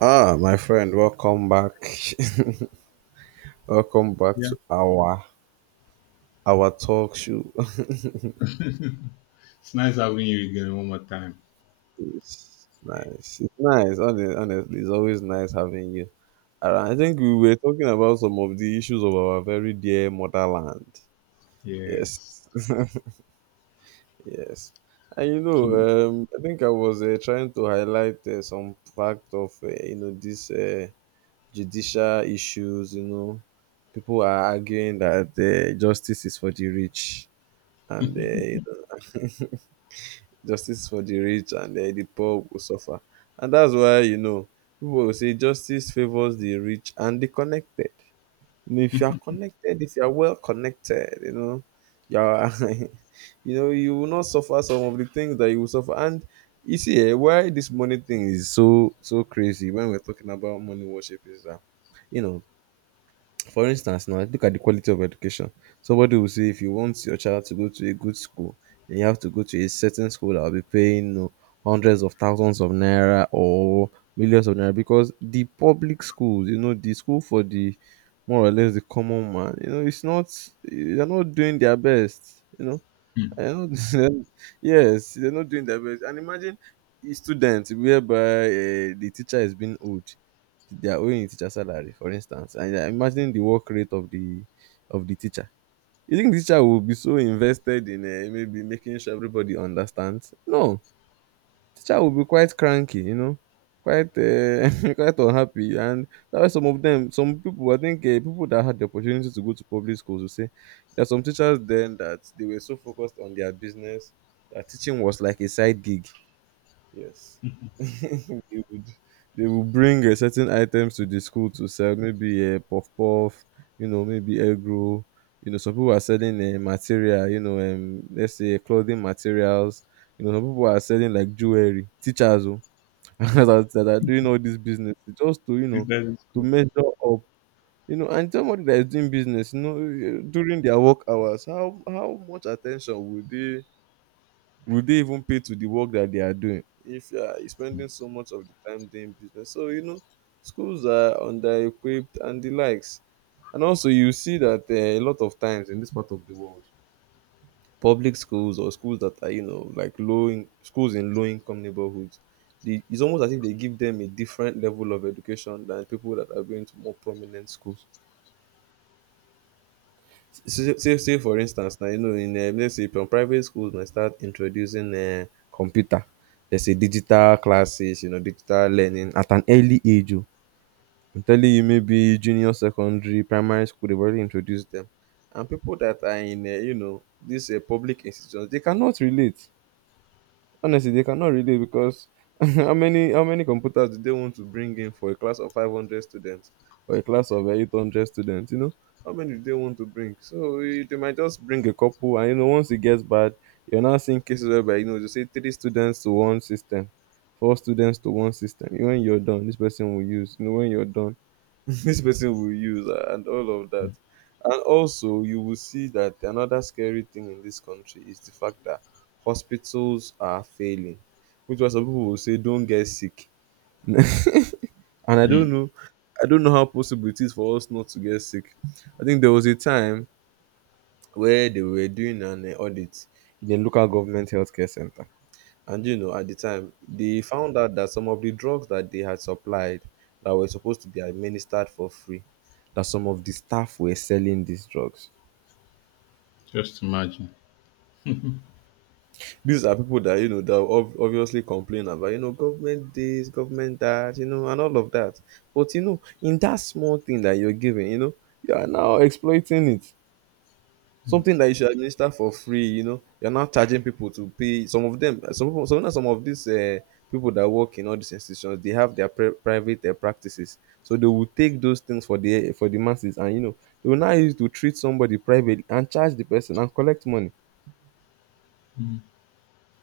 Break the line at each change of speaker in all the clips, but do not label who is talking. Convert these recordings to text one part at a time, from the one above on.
Ah, my friend, welcome back. Welcome back
Yeah.
to our talk show.
It's nice having you again one more time.
It's nice. It's nice. Honestly, it's always nice having you around. I think we were talking about some of the issues of our very dear motherland. Yes.
Yes.
Yes. And you
So,
know, I think I was trying to highlight some fact of these judicial issues. People are arguing that justice is for the rich. And know, justice for the rich and the poor will suffer. And that's why people will say justice favors the rich and the connected. If you are connected, if you are well connected, you are, you will not suffer some of the things that you will suffer. And you see, why this money thing is so crazy when we're talking about money worship is that, you know for instance now, look at the quality of education. Somebody will say if you want your child to go to a good school, then you have to go to a certain school that will be paying, hundreds of thousands of naira or millions of naira, because the public schools, you know, the school for the more or less the common man, you know, it's not they're not doing their best.
mm,
I know them. Yes, they're not doing their best. And imagine a student whereby the teacher is being owed. They are owing the teacher salary, for instance. And imagine the work rate of the teacher. You think the teacher will be so invested in, maybe making sure everybody understands? No, teacher will be quite cranky, you know, quite quite unhappy, and that's why some of them, some people, I think, people that had the opportunity to go to public schools will say there are some teachers then that they were so focused on their business that teaching was like a side gig. Yes, they would, bring certain items to the school to sell, maybe puff puff, maybe egg roll. Some people are selling material, let's say clothing materials. Some people are selling like jewelry. Teachers, oh, that are doing all this business just to,
think that is
to
good.
measure up, and somebody that is doing business, you know, during their work hours, how much attention would they even pay to the work that they are doing, if you are spending so much of the time doing business? So, schools are under equipped and the likes. And also you see that a lot of times in this part of the world, public schools or schools that are, like schools in low income neighborhoods, it's almost as if they give them a different level of education than people that are going to more prominent schools. Say for instance now, you know, in, let's say, from private schools, they start introducing computer, there's say digital classes, digital learning at an early age. Oh, I'm telling you, maybe junior secondary primary school, they've already introduced them, and people that are in, these public institutions, they cannot relate. Honestly, they cannot relate, because how many computers do they want to bring in for a class of 500 students or a class of 800 students? How many do they want to bring? So, they might just bring a couple, and, once it gets bad, you're now seeing cases whereby, they say three students to one system, four students to one system. When you're done, this person will use. When you're done, this person will use, and all of that. And also, you will see that another scary thing in this country is the fact that hospitals are failing, which was, some people will say, "Don't get sick," and I don't
Mm,
know, I don't know how possible it is for us not to get sick. I think there was a time where they were doing an audit in a local government healthcare center, and, at the time, they found out that some of the drugs that they had supplied, that were supposed to be administered for free, that some of the staff were selling these drugs.
just imagine.
These are people that, you know, that obviously complain about, you know, government this, government that, you know, and all of that. But, you know, in that small thing that you're giving, you know, you are now exploiting it,
Mm.
something that you should administer for free. You're now charging people to pay. Some of them, some people, some of these people that work in all these institutions, they have their private practices, so they will take those things for the masses, and, they will now use to treat somebody privately and charge the person and collect money.
Mm.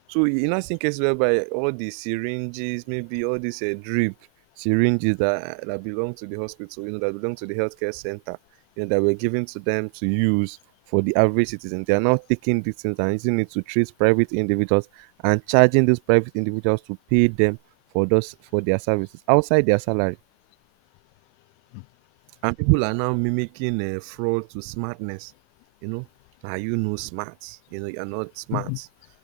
So, you not seen cases whereby all the syringes, maybe all these drip syringes that belong to the hospital, you know, that belong to the healthcare center, you know, that were given to them to use for the average citizen. They are now taking these things and using it to treat private individuals, and charging those private individuals to pay them for those for their services outside their salary. And people are now mimicking fraud to smartness. You know, are you no smart? You're not smart.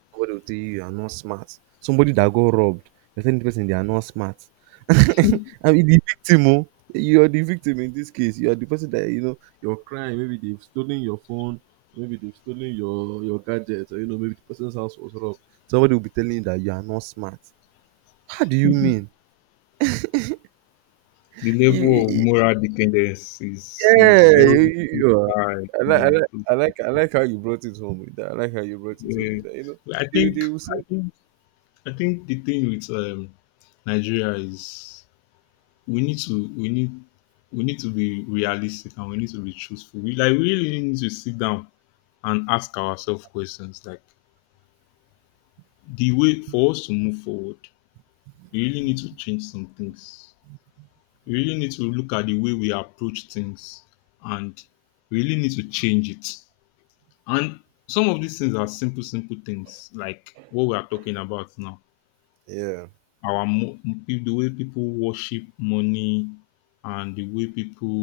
Somebody will tell you you are not smart. Somebody that got robbed, you're telling the person they are not smart. I mean, the victim, oh, you are the victim in this case. You are the person that, you know, your crime, maybe they've stolen your phone, maybe they've stolen your gadget, or maybe the person's house was robbed. Somebody will be telling you that you are not smart. How do you mean?
The level of moral decadence is
Yeah,
is
you,
very
you, you are.
high.
I like, I like, I like, I like how you brought it home with that. I like how you brought it home with
Eh,
that.
I
They,
think
they will
I
see.
think I think the thing with Nigeria is we need to we need we need to be realistic and we need to be truthful. We really need to sit down and ask ourselves questions, like the way for us to move forward, we really need to change some things. We really need to look at the way we approach things, and we really need to change it. And some of these things are simple, simple things, like what we are talking about now.
Yeah,
Our mo- the way people worship money, and the way people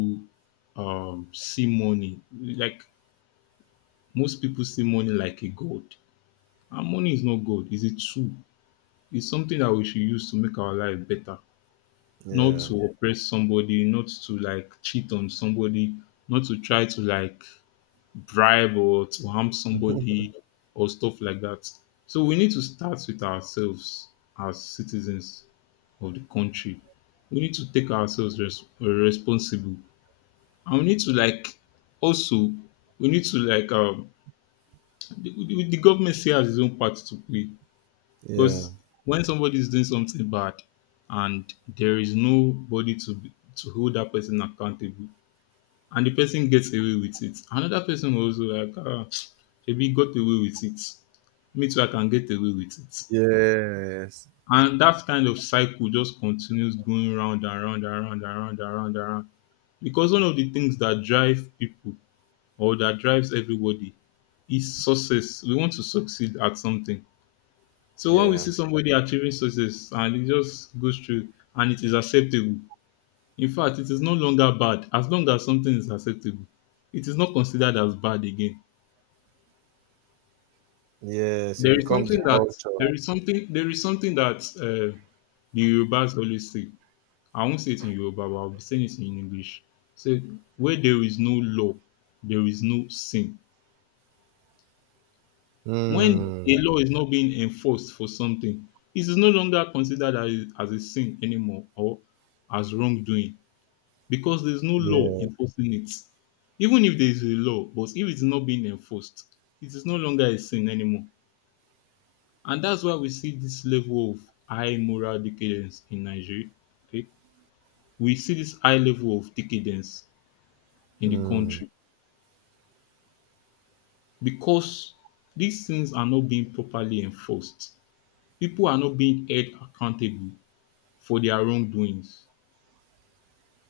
see money. Like most people see money like a god, and money is not god. It's a tool. It's something that we should use to make our life better, not
yeah,
to oppress somebody, not to like cheat on somebody, not to try to like bribe or to harm somebody or stuff like that. So we need to start with ourselves as citizens of the country. We need to take ourselves responsible, and we need to, like, also, we need to like the government still has its own part to play.
yeah,
Because when somebody is doing something bad and there is nobody to hold that person accountable, and the person gets away with it, another person will also like, maybe got away with it. Me too, I can get away with it.
yes,
And that kind of cycle just continues going round and round and round and round and round and round. Because one of the things that drive people, or that drives everybody, is success. We want to succeed at something. So when we
yeah,
see somebody achieving success and it just goes through and it is acceptable, in fact, it is no longer bad. As long as something is acceptable, it is not considered as bad again.
yes. It
There is
becomes the
something that
culture.
there is something that the Yorubas always say. I won't say it in Yoruba, but I'll be saying it in English. Say, where there is no law, there is no sin. When
Mm,
a law is not being enforced for something, it is no longer considered as, a sin anymore, or as wrongdoing, because there's no law
yeah,
enforcing it. Even if there is a law, but if it's not being enforced, it is no longer a sin anymore. And that's why we see this level of high moral decadence in Nigeria. Okay, we see this high level of decadence in the
mm,
country because these things are not being properly enforced. People are not being held accountable for their wrongdoings.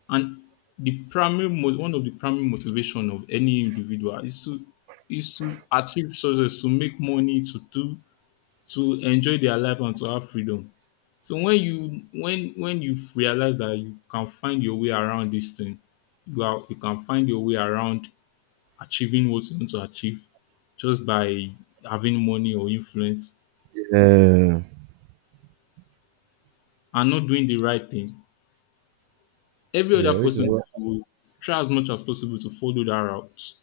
And the primary mo one of the primary motivation of any individual is to achieve success, to make money, to enjoy their life and to have freedom. So when you, when you realize that you can find your way around this thing, you can find your way around achieving what you want to achieve, just by having money or influence
yeah,
and not doing the right thing. Every other
yeah. Which is
person
what.
will try as much as possible to follow that route.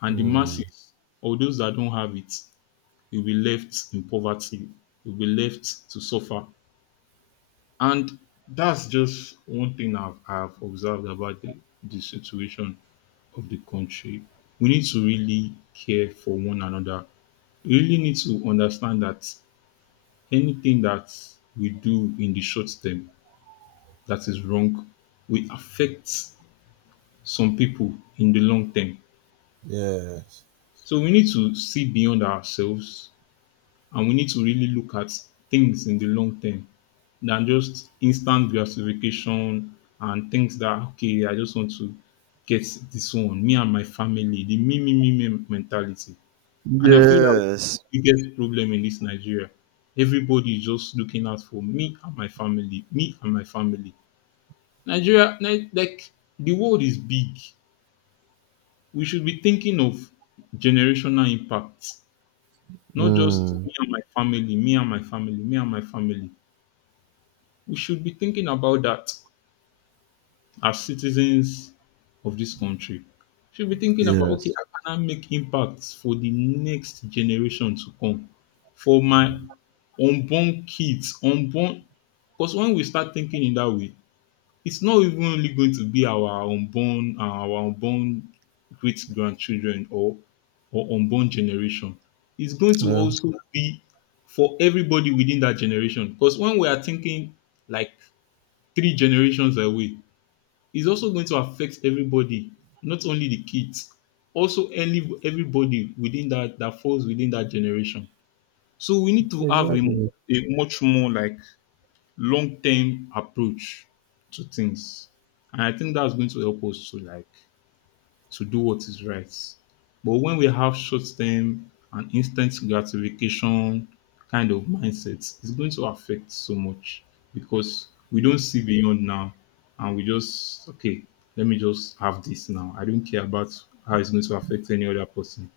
And the masses, or those that don't have it, will be left in poverty, will be left to suffer. And that's just one thing I've observed about the situation of the country. We need to really care for one another. We really need to understand that anything that we do in the short term that is wrong will affect some people in the long term.
Yes,
So we need to see beyond ourselves. And we need to really look at things in the long term, than just instant gratification and things that, okay, I just want to get this one, me and my family, the me, me, me, me mentality. And I feel that the
yes,
biggest problem in this Nigeria. Everybody is just looking out for me and my family, me and my family. Nigeria, like the world is big. We should be thinking of generational impacts, not just
mm,
me and my family, me and my family, me and my family. We should be thinking about that as citizens of this country. We should be thinking about, okay,
yes.
how can I make impacts for the next generation to come, for my unborn kids, unborn. Because when we start thinking in that way, it's not even only going to be our unborn, great grandchildren or unborn generation. It's going to
Yeah,
also be for everybody within that generation. Because when we are thinking like three generations away, is also going to affect everybody, not only the kids, also any everybody within that that falls within that generation. So we need to have a,
exactly.
a much more, like, long term approach to things, and I think that's going to help us to, like, to do what is right. But when we have short term and instant gratification kind of mindset, it's going to affect so much, because we don't see beyond now and we just, okay, let me just have this now. I don't care about how it's going to affect any other person.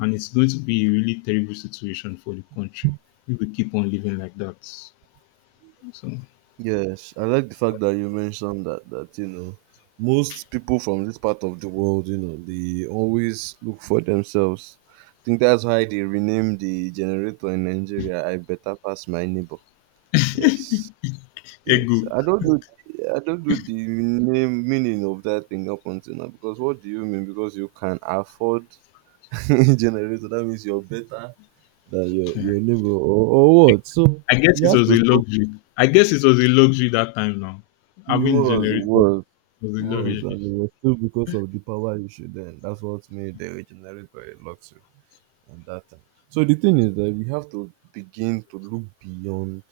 And it's going to be a really terrible situation for the country if we keep on living like that. So,
Yes, I like the fact that you mentioned that, that you know most people from this part of the world, you know, they always look for themselves. I think that's why they renamed the generator in Nigeria "I better pass my neighbor." Yes,
hey,
yes.
good.
I don't know. I don't know the name meaning of that thing up until now, because what do you mean? Because you can afford generator, that means you're better than your neighbor, or what? So
I guess
you
it
have
was
to
a
stop.
luxury. I guess it was a luxury that time now.
It
Having
was. It
generator
was.
was a
It was,
luxury.
and it was still because of the power issue then. That's what made the regenerate by luxury at that time. So the thing is that we have to begin to look beyond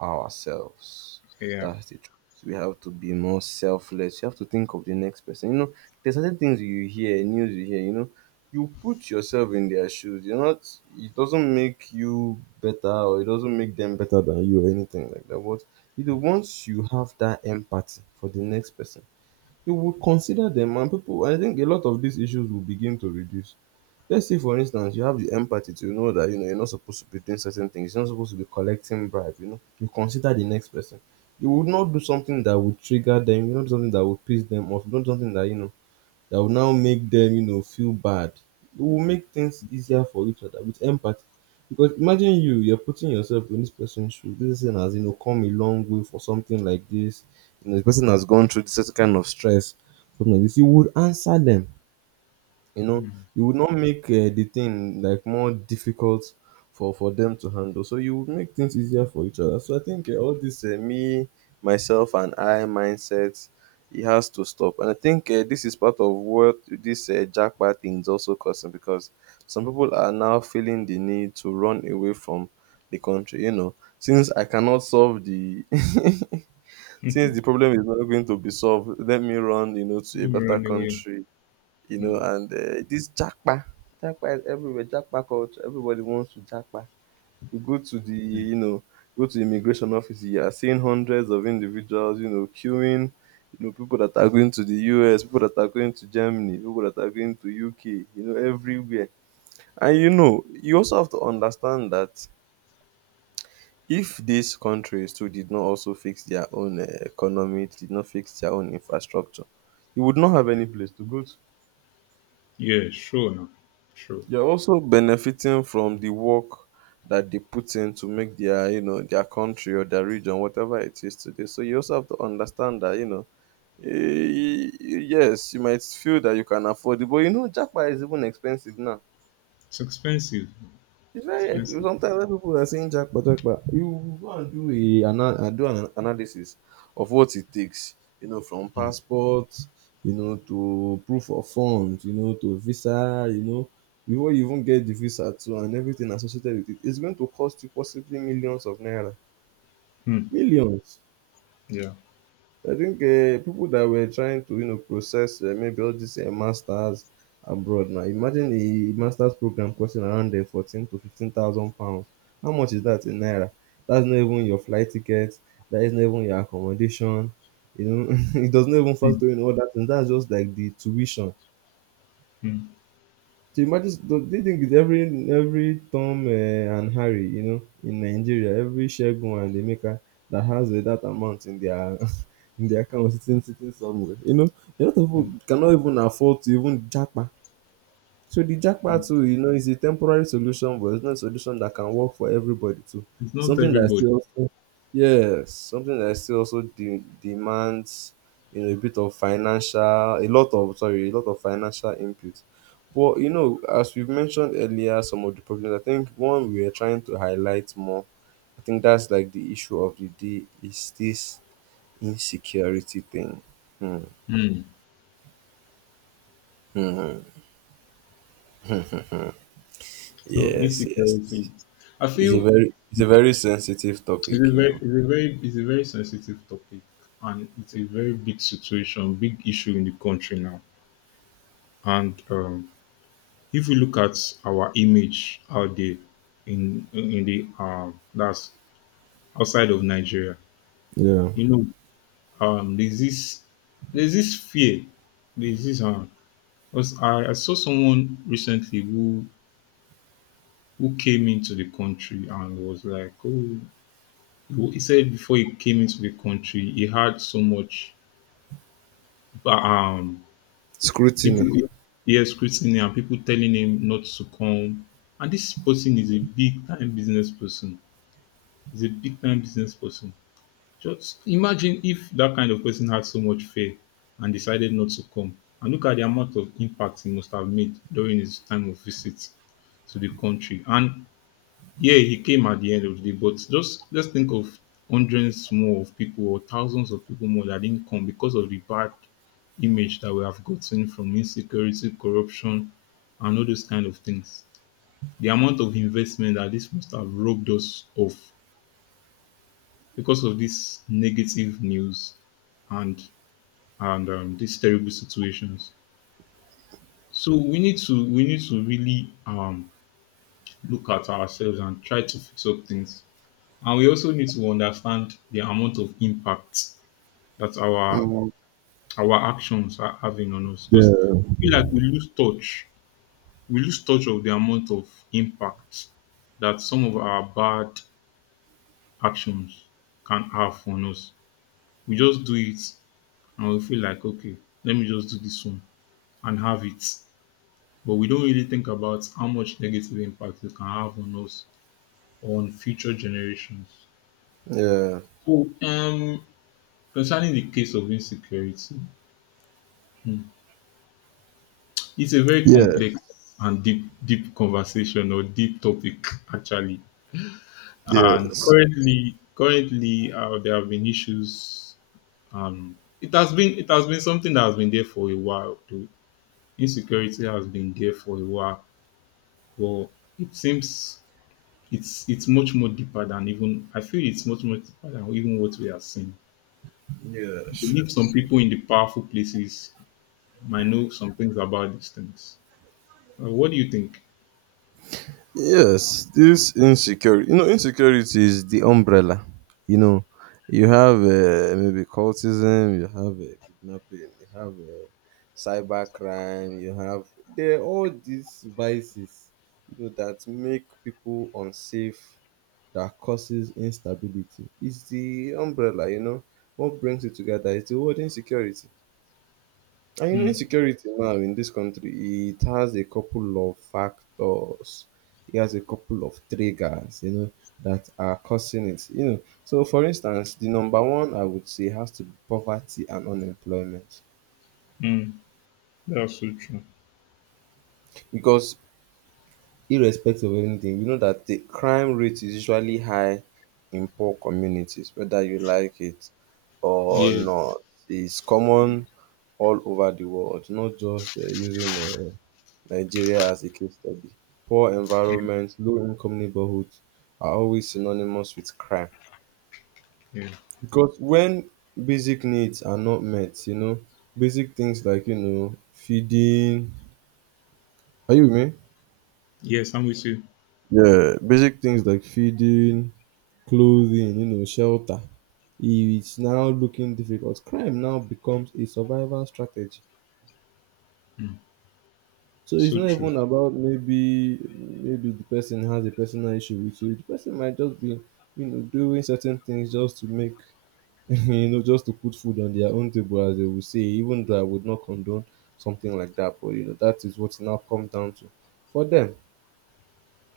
ourselves.
Yeah.
That's the truth. We have to be more selfless. You have to think of the next person. There's certain things you hear, news you hear, you put yourself in their shoes. You're not It doesn't make you better, or it doesn't make them better than you, or anything like that. But, once you have that empathy for the next person, you would consider them, and people, I think, a lot of these issues will begin to reduce. Let's say, for instance, you have the empathy to know that, you're not supposed to be doing certain things, you're not supposed to be collecting bribe. You consider the next person, you would not do something that would trigger them, something that would piss them off. You don't do something that, that will now make them, feel bad. It will make things easier for each other with empathy. Because imagine you, you're putting yourself in this person's shoes. This person has, you know, come a long way for something like this. You know, the person has gone through this certain kind of stress, something like this. You would answer them you know
Mm.
you would not make the thing like more difficult for them to handle, so you would make things easier for each other. So I think, all this me, myself and I mindset, it has to stop. And I think, this is part of what this jackpot thing is also causing, because some people are now feeling the need to run away from the country. You know, since I cannot solve the since the problem is not going to be solved, let me run, you know, to a
Let me
better
run away.
country. You know,
Mm.
and this jackpa is everywhere. Jackpa culture, everybody wants to jackpa. You go to the, you know, go to the immigration office, you are seeing hundreds of individuals, you know, queuing, you know, people that are going to the US, people that are going to Germany, people that are going to UK, you know, everywhere. And you know, you also have to understand that if these countries too did not also fix their own economy, did not fix their own infrastructure, you would not have any place to go to.
Yeah, sure now. Sure.
You're also benefiting from the work that they put in to make their, you know, their country or their region, whatever it is today. So you also have to understand that, you know, eh, yes, you might feel that you can afford it, but you know, jackpot is even expensive now.
It's expensive.
It's very
Expensive.
sometimes when people are saying jackpot, jackpot, you go and do a do an analysis of what it takes, you know, from
Mm.
passport, you know, to proof of funds, you know, to visa, you know, before you even get the visa too, and everything associated with it, it's going to cost you possibly millions of naira,
Mm.
millions.
Yeah.
I think, people that were trying to, you know, process, maybe all these masters abroad now. Imagine a master's program costing around fourteen to fifteen thousand pounds. How much is that in naira? That's not even your flight ticket. That is not even your accommodation. You know, it does not even
Mm.
factor in all that, and that's just like the tuition.
Mm.
So imagine the thing is, every Tom and Harry, you know, in Nigeria, every Shegun and Emeka that has that amount in their in their account sitting somewhere. You know, a lot of
Mm.
people cannot even afford to even japa, so the jackpot too, you know, is a temporary solution, but it's not a solution that can work for everybody too.
It's not
Something that
everybody.
still also, yes, something that still also demands, you know, a bit of financial, a lot of, sorry, a lot of financial input. But you know, as we've mentioned earlier, some of the problems. I think one we are trying to highlight more. I think that's like the issue of the day is this insecurity thing. Hmm.
Mm.
Hmm.
So
Yes, yes,
insecurity.
yes.
I
It's a
feel
very, it's a very sensitive topic, you know.
it's a very sensitive topic, and it's a very big situation, big issue in the country now. And if we look at our image out there, in the that's outside of Nigeria,
Yeah.
you know, um, there's this there's this fear, there's this. Cause I saw someone recently, who came into the country, and was like, oh, he said before he came into the country, he had so much, but people
Scrutiny.
yeah, scrutiny and people telling him not to come, and this person is a big time business person. He's a big time business person. Just imagine if that kind of person had so much fear and decided not to come. And look at the amount of impact he must have made during his time of visit to the country. And yeah, he came at the end of the day, but just let's think of hundreds more of people, or thousands of people more, that didn't come because of the bad image that we have gotten from insecurity, corruption, and all those kind of things. The amount of investment that this must have robbed us of, because of this negative news and and these terrible situations. So we need to really look at ourselves and try to fix up things. And we also need to understand the amount of impact that our
Mm.
our actions are having on us. Because
Yeah.
I feel like we lose touch. We lose touch of the amount of impact that some of our bad actions can have on us. We just do it and we feel like, okay, let me just do this one and have it. But we don't really think about how much negative impact it can have on us or on future generations.
Yeah.
So, concerning the case of insecurity, hmm, it's a very
Yes.
complex and deep, deep conversation, or deep topic actually. And
Yes.
currently, there have been issues. It has been something that has been there for a while. Though. Insecurity has been there for a while. But it seems it's much more deeper than even, I feel it's much more deeper than even what we are seeing. I
Yes.
believe some people in the powerful places might know some things about these things. What do you think?
Yes, this insecurity. You know, insecurity is the umbrella. You know, you have, maybe cultism, you have, kidnapping, you have, cybercrime, you have. There are all these vices, you know, that make people unsafe, that causes instability. It's the umbrella, you know, what brings it together. It's the word insecurity. And you know,
Mm,
insecurity now in this country, it has a couple of factors. It has a couple of triggers, you know, that are causing it. You know, so for instance, the number one I would say has to be poverty and unemployment.
mm, that's so true.
Because irrespective of anything, we know that the crime rate is usually high in poor communities, whether you like it or
Yeah,
not. It's common all over the world, not just using Nigeria as a case study. Poor environments, low income neighborhoods are always synonymous with crime.
yeah,
Because when basic needs are not met, you know, basic things like, you know, feeding. Are you with me?
yes, I'm with you.
Yeah, basic things like feeding, clothing, you know, shelter. If it's now looking difficult, crime now becomes a survival strategy. So it's
So
not
true.
even about maybe the person has a personal issue with you. The person might just be, you know, doing certain things just to make you know, just to put food on their own table, as they will say, even though I would not condone something like that. But you know, that is what now comes down to for them.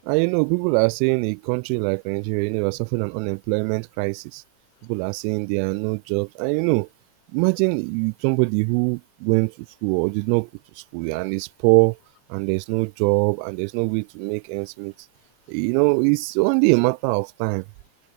And you know, people are saying a country like Nigeria, you know, are suffering an unemployment crisis. People are saying there are no jobs. And you know, imagine you, somebody who went to school or did not go to school and is poor, and there's no job and there's no way to make ends meet. You know, it's only a matter of time.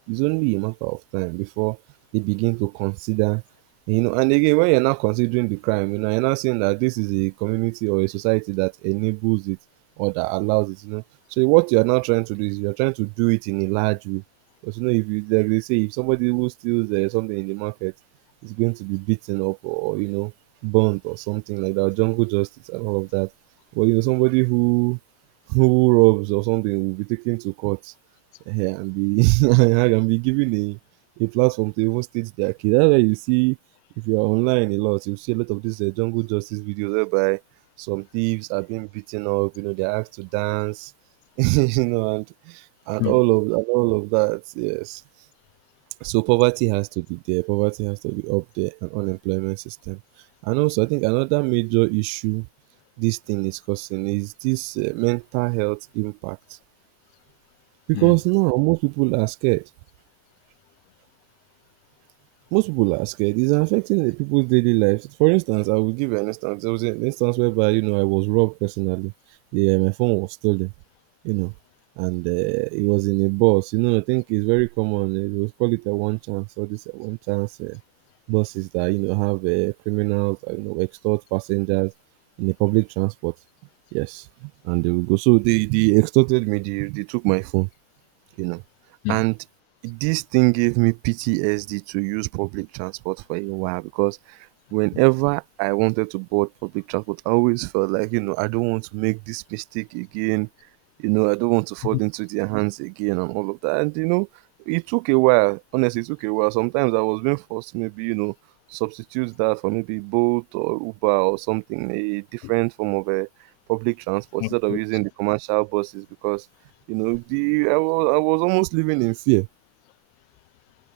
It's only a matter of time before they begin to consider, you know. And again, when you're not considering the crime, you know, you're not saying that this is a community or a society that enables it or that allows it, you know, so what you are now trying to do is you are trying to do it in a large way. Because you know, if you like, they say, if somebody who steals something in the market is going to be beaten up or, you know, burnt or something like that, jungle justice and all of that. But you know, somebody who robs or something will be taken to court, eh, and be and be given a platform to even state their case. That's why you see, if you're online a lot, you see a lot of these jungle justice videos whereby some thieves are being beaten up. You know, they're asked to dance, you know, and
Mm,
and all of that. Yes. So poverty has to be there, poverty has to be up there, and unemployment system. And also, I think another major issue this thing is causing is this mental health impact.
mm,
Because now most people are scared. Most people are scared. It's affecting the people's daily lives. For instance, I will give you an instance. There was an instance whereby, you know, I was robbed personally. Yeah, my phone was stolen. You know, and it was in a bus. You know, I think it's very common. They would call it a one chance, or this a one chance buses that, you know, have criminals that, you know, extort passengers in the public transport. Yes, and they will go. So they extorted me. They took my phone, you know.
mm.
And this thing gave me PTSD to use public transport for a while, because whenever I wanted to board public transport, I always felt like, you know, I don't want to make this mistake again. You know, I don't want to fall into their hands again and all of that. And, you know, it took a while. Honestly, it took a while. Sometimes I was being forced to, maybe, you know, substitute that for maybe Bolt or Uber or something, a different form of a public transport instead of using
Of
the commercial buses because, you know, the I was almost living in fear,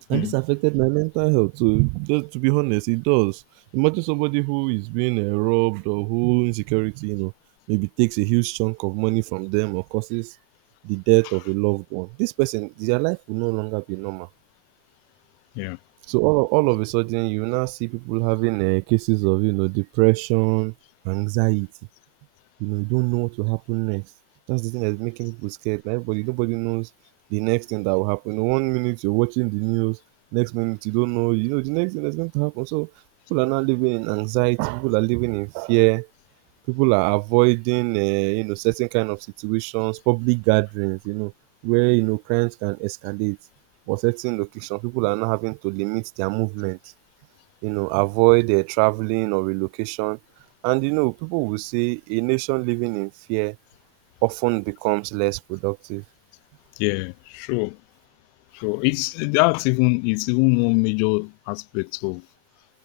and this
Mm,
affected my mental health, so just to be honest, it does. Imagine somebody who is being, robbed, or who insecurity, you know, maybe takes a huge chunk of money from them, or causes the death of a loved one, this person, their life will no longer be normal.
yeah,
So all of a sudden you now see people having cases of, you know, depression, anxiety, you know, you don't know what will happen next. That's the thing that's making people scared. Now everybody, nobody knows the next thing that will happen. You know, one minute you're watching the news, next minute you don't know, you know, the next thing that's going to happen. So people are now living in anxiety, people are living in fear, people are avoiding, you know, certain kind of situations, public gatherings, you know, where, you know, crimes can escalate, or certain locations. People are now having to limit their movement, you know, avoid traveling or relocation. And you know, people will say a nation living in fear often becomes less productive.
yeah, sure, sure. It's even one major aspect of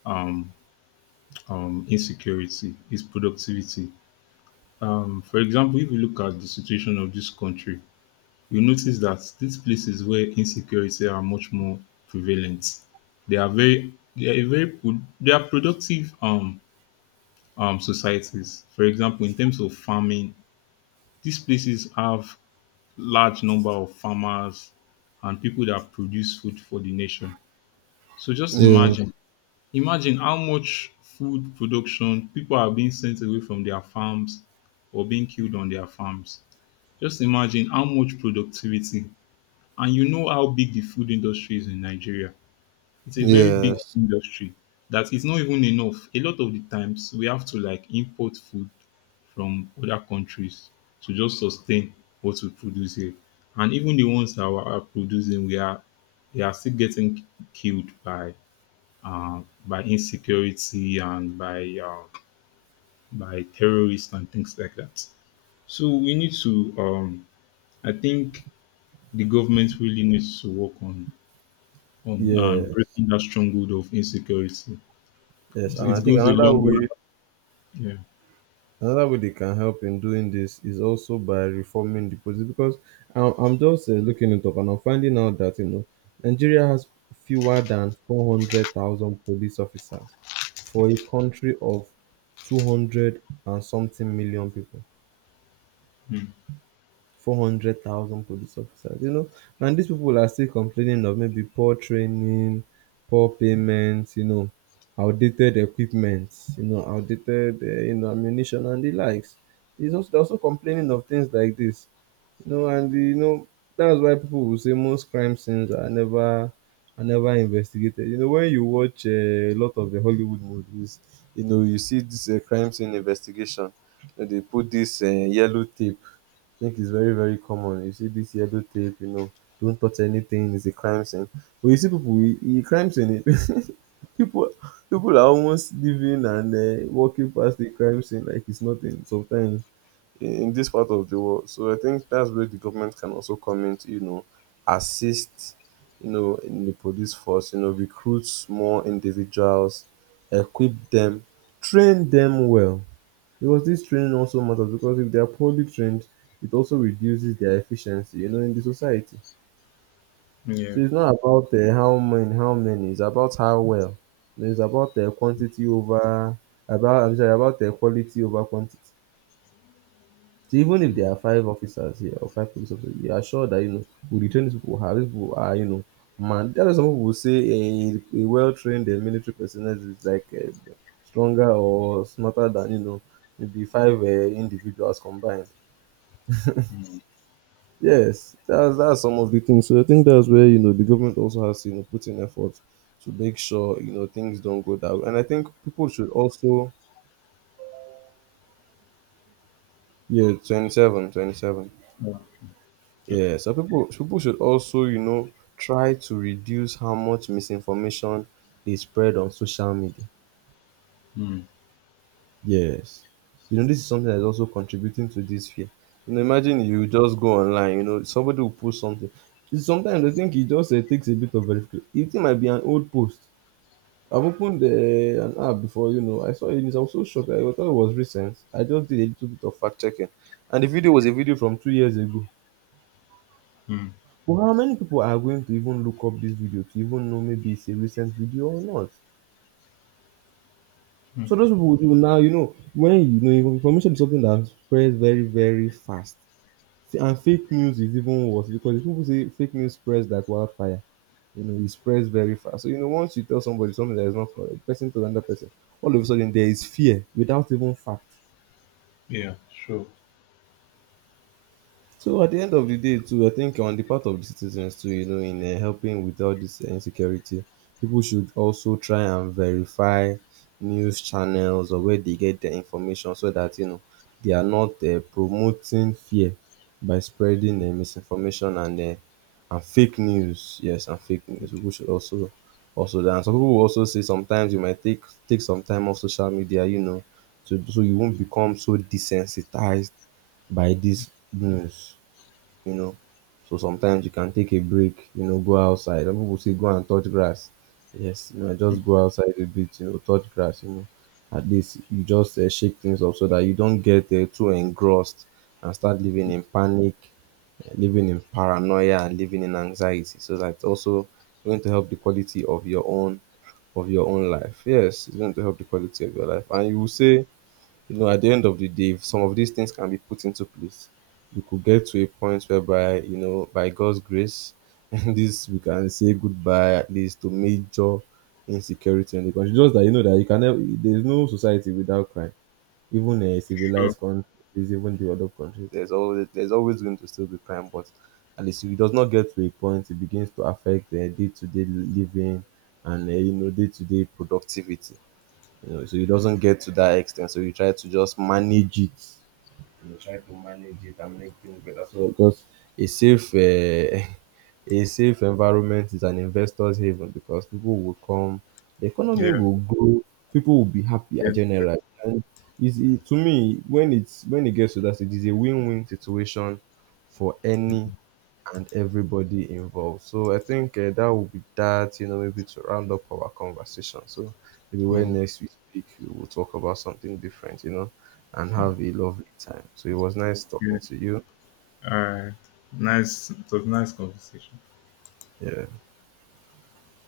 um insecurity, is productivity. For example, if you look at the situation of this country, you notice that these places where insecurity are much more prevalent, they are very, they are a very, pro- they are productive societies. For example, in terms of farming, these places have large number of farmers and people that produce food for the nation. So just
Yeah.
imagine how much food production, people are being sent away from their farms or being killed on their farms. Just imagine how much productivity, and you know how big the food industry is in Nigeria. It's a very big
Yes.
industry, that is not even enough. A lot of the times we have to like import food from other countries to just sustain what we produce here. And even the ones that are producing, we are they are still getting killed by uh, insecurity, and by terrorists and things like that. So we need to I think the government really needs to work on
Yes.
breaking that stronghold of insecurity.
Yes.
'Cause
And I
it
think
goes a
another
long
way,
way. Yeah.
another way they can help in doing this is also by reforming the police. Because I'm just looking it up, and I'm finding out that, you know, Nigeria has fewer than 400,000 police officers for a country of 200 and something million people.
Mm.
400,000 police officers, you know. And these people are still complaining of maybe poor training, poor payments, you know, outdated equipment, you know, outdated, you know, ammunition and the likes. It's also, they're also complaining of things like this, you know, and you know that's why people will say most crime scenes are never, are never investigated. You know, when you watch a lot of the Hollywood movies, you know, you see this crime scene investigation. You know, they put this yellow tape. I think it's very, very common. You see this yellow tape, you know, don't touch anything, it's a crime scene. But you see people, people, people are almost living and walking past the crime scene like it's nothing sometimes in this part of the world. So I think that's where the government can also come in to, you know, assist, you know, in the police force, you know, recruit more individuals, equip them, train them well. Because this training also matters, because if they are poorly trained, it also reduces their efficiency, you know, in the society. So
Yeah.
it's not about how many. It's about how well. You know, It's about the quantity over about. I'm sorry, about the quality over quantity. So even if there are five officers here or five police officers, you are sure that, you know, with the training people have, these people are, you know, man. That's why some people will say a well-trained military personnel is like stronger or smarter than, you know, maybe five individuals combined. Yes, that's some of the things. So I think that's where, you know, the government also has to, you know, put in effort to make sure, you know, things don't go that way. And I think people should also yeah 27 27.
Wow. Okay.
Yeah, so people should also, you know, try to reduce how much misinformation they spread on social media.
Mm.
Yes, you know, this is something that is also contributing to this fear. You know, imagine you just go online. You know, somebody will post something. Sometimes I think it just takes a bit of verification. It might be an old post. I've opened an app before, you know. I saw it and I was so shocked. I thought it was recent. I just did a little bit of fact checking. And the video was a video from 2 years ago.
Mm.
But how many people are going to even look up this video to even know maybe it's a recent video or not?
Mm.
So those people will now, you know, when, you know, information is something that spreads very, very fast. And fake news is even worse, because if people say fake news spreads like wildfire, you know, it spreads very fast. So, you know, once you tell somebody something that is not correct, person to another person, all of a sudden there is fear without even fact.
Yeah. Sure.
So at the end of the day, too, I think on the part of the citizens too, you know, in helping with all this insecurity, people should also try and verify news channels or where they get their information, so that, you know, they are not promoting fear by spreading misinformation and and fake news. Yes, and fake news. People should also also that. And some people will also say sometimes you might take some time off social media, you know, to so you won't become so desensitized by this news, you know. So sometimes you can take a break, you know, go outside. Some people say go and touch grass. Yes, you know, just go outside a bit, you know, touch grass, you know. At least you just shake things up so that you don't get too engrossed and start living in panic, living in paranoia, and living in anxiety. So that's also going to help the quality of your own life. Yes, it's going to help the quality of your life. And you will say, you know, at the end of the day, if some of these things can be put into place, we could get to a point whereby, you know, by God's grace, and this we can say goodbye at least to major insecurity in the country. Just that you know that you can never, there's no society without crime. Even a
Sure.
civilized country, even developed countries, there's always going to still be crime. But at least if it does not get to a point, it begins to affect the day to day living and you know, day to day productivity, you know, so it doesn't get to that extent. So you try to just manage it you try to manage it and make things better, so because a safe a safe environment is an investor's haven, because people will come, the economy
Yeah.
will grow, people will be happier
Yes.
generally, and to me, when it gets to that stage, it's a win-win situation for any and everybody involved. So I think that will be that, you know, maybe to round up our conversation. So maybe
Yeah.
when next we speak, we will talk about something different, you know, and have a lovely time. So it was nice
Yeah.
talking to you.
All right. Nice. It was a nice conversation.
Yeah.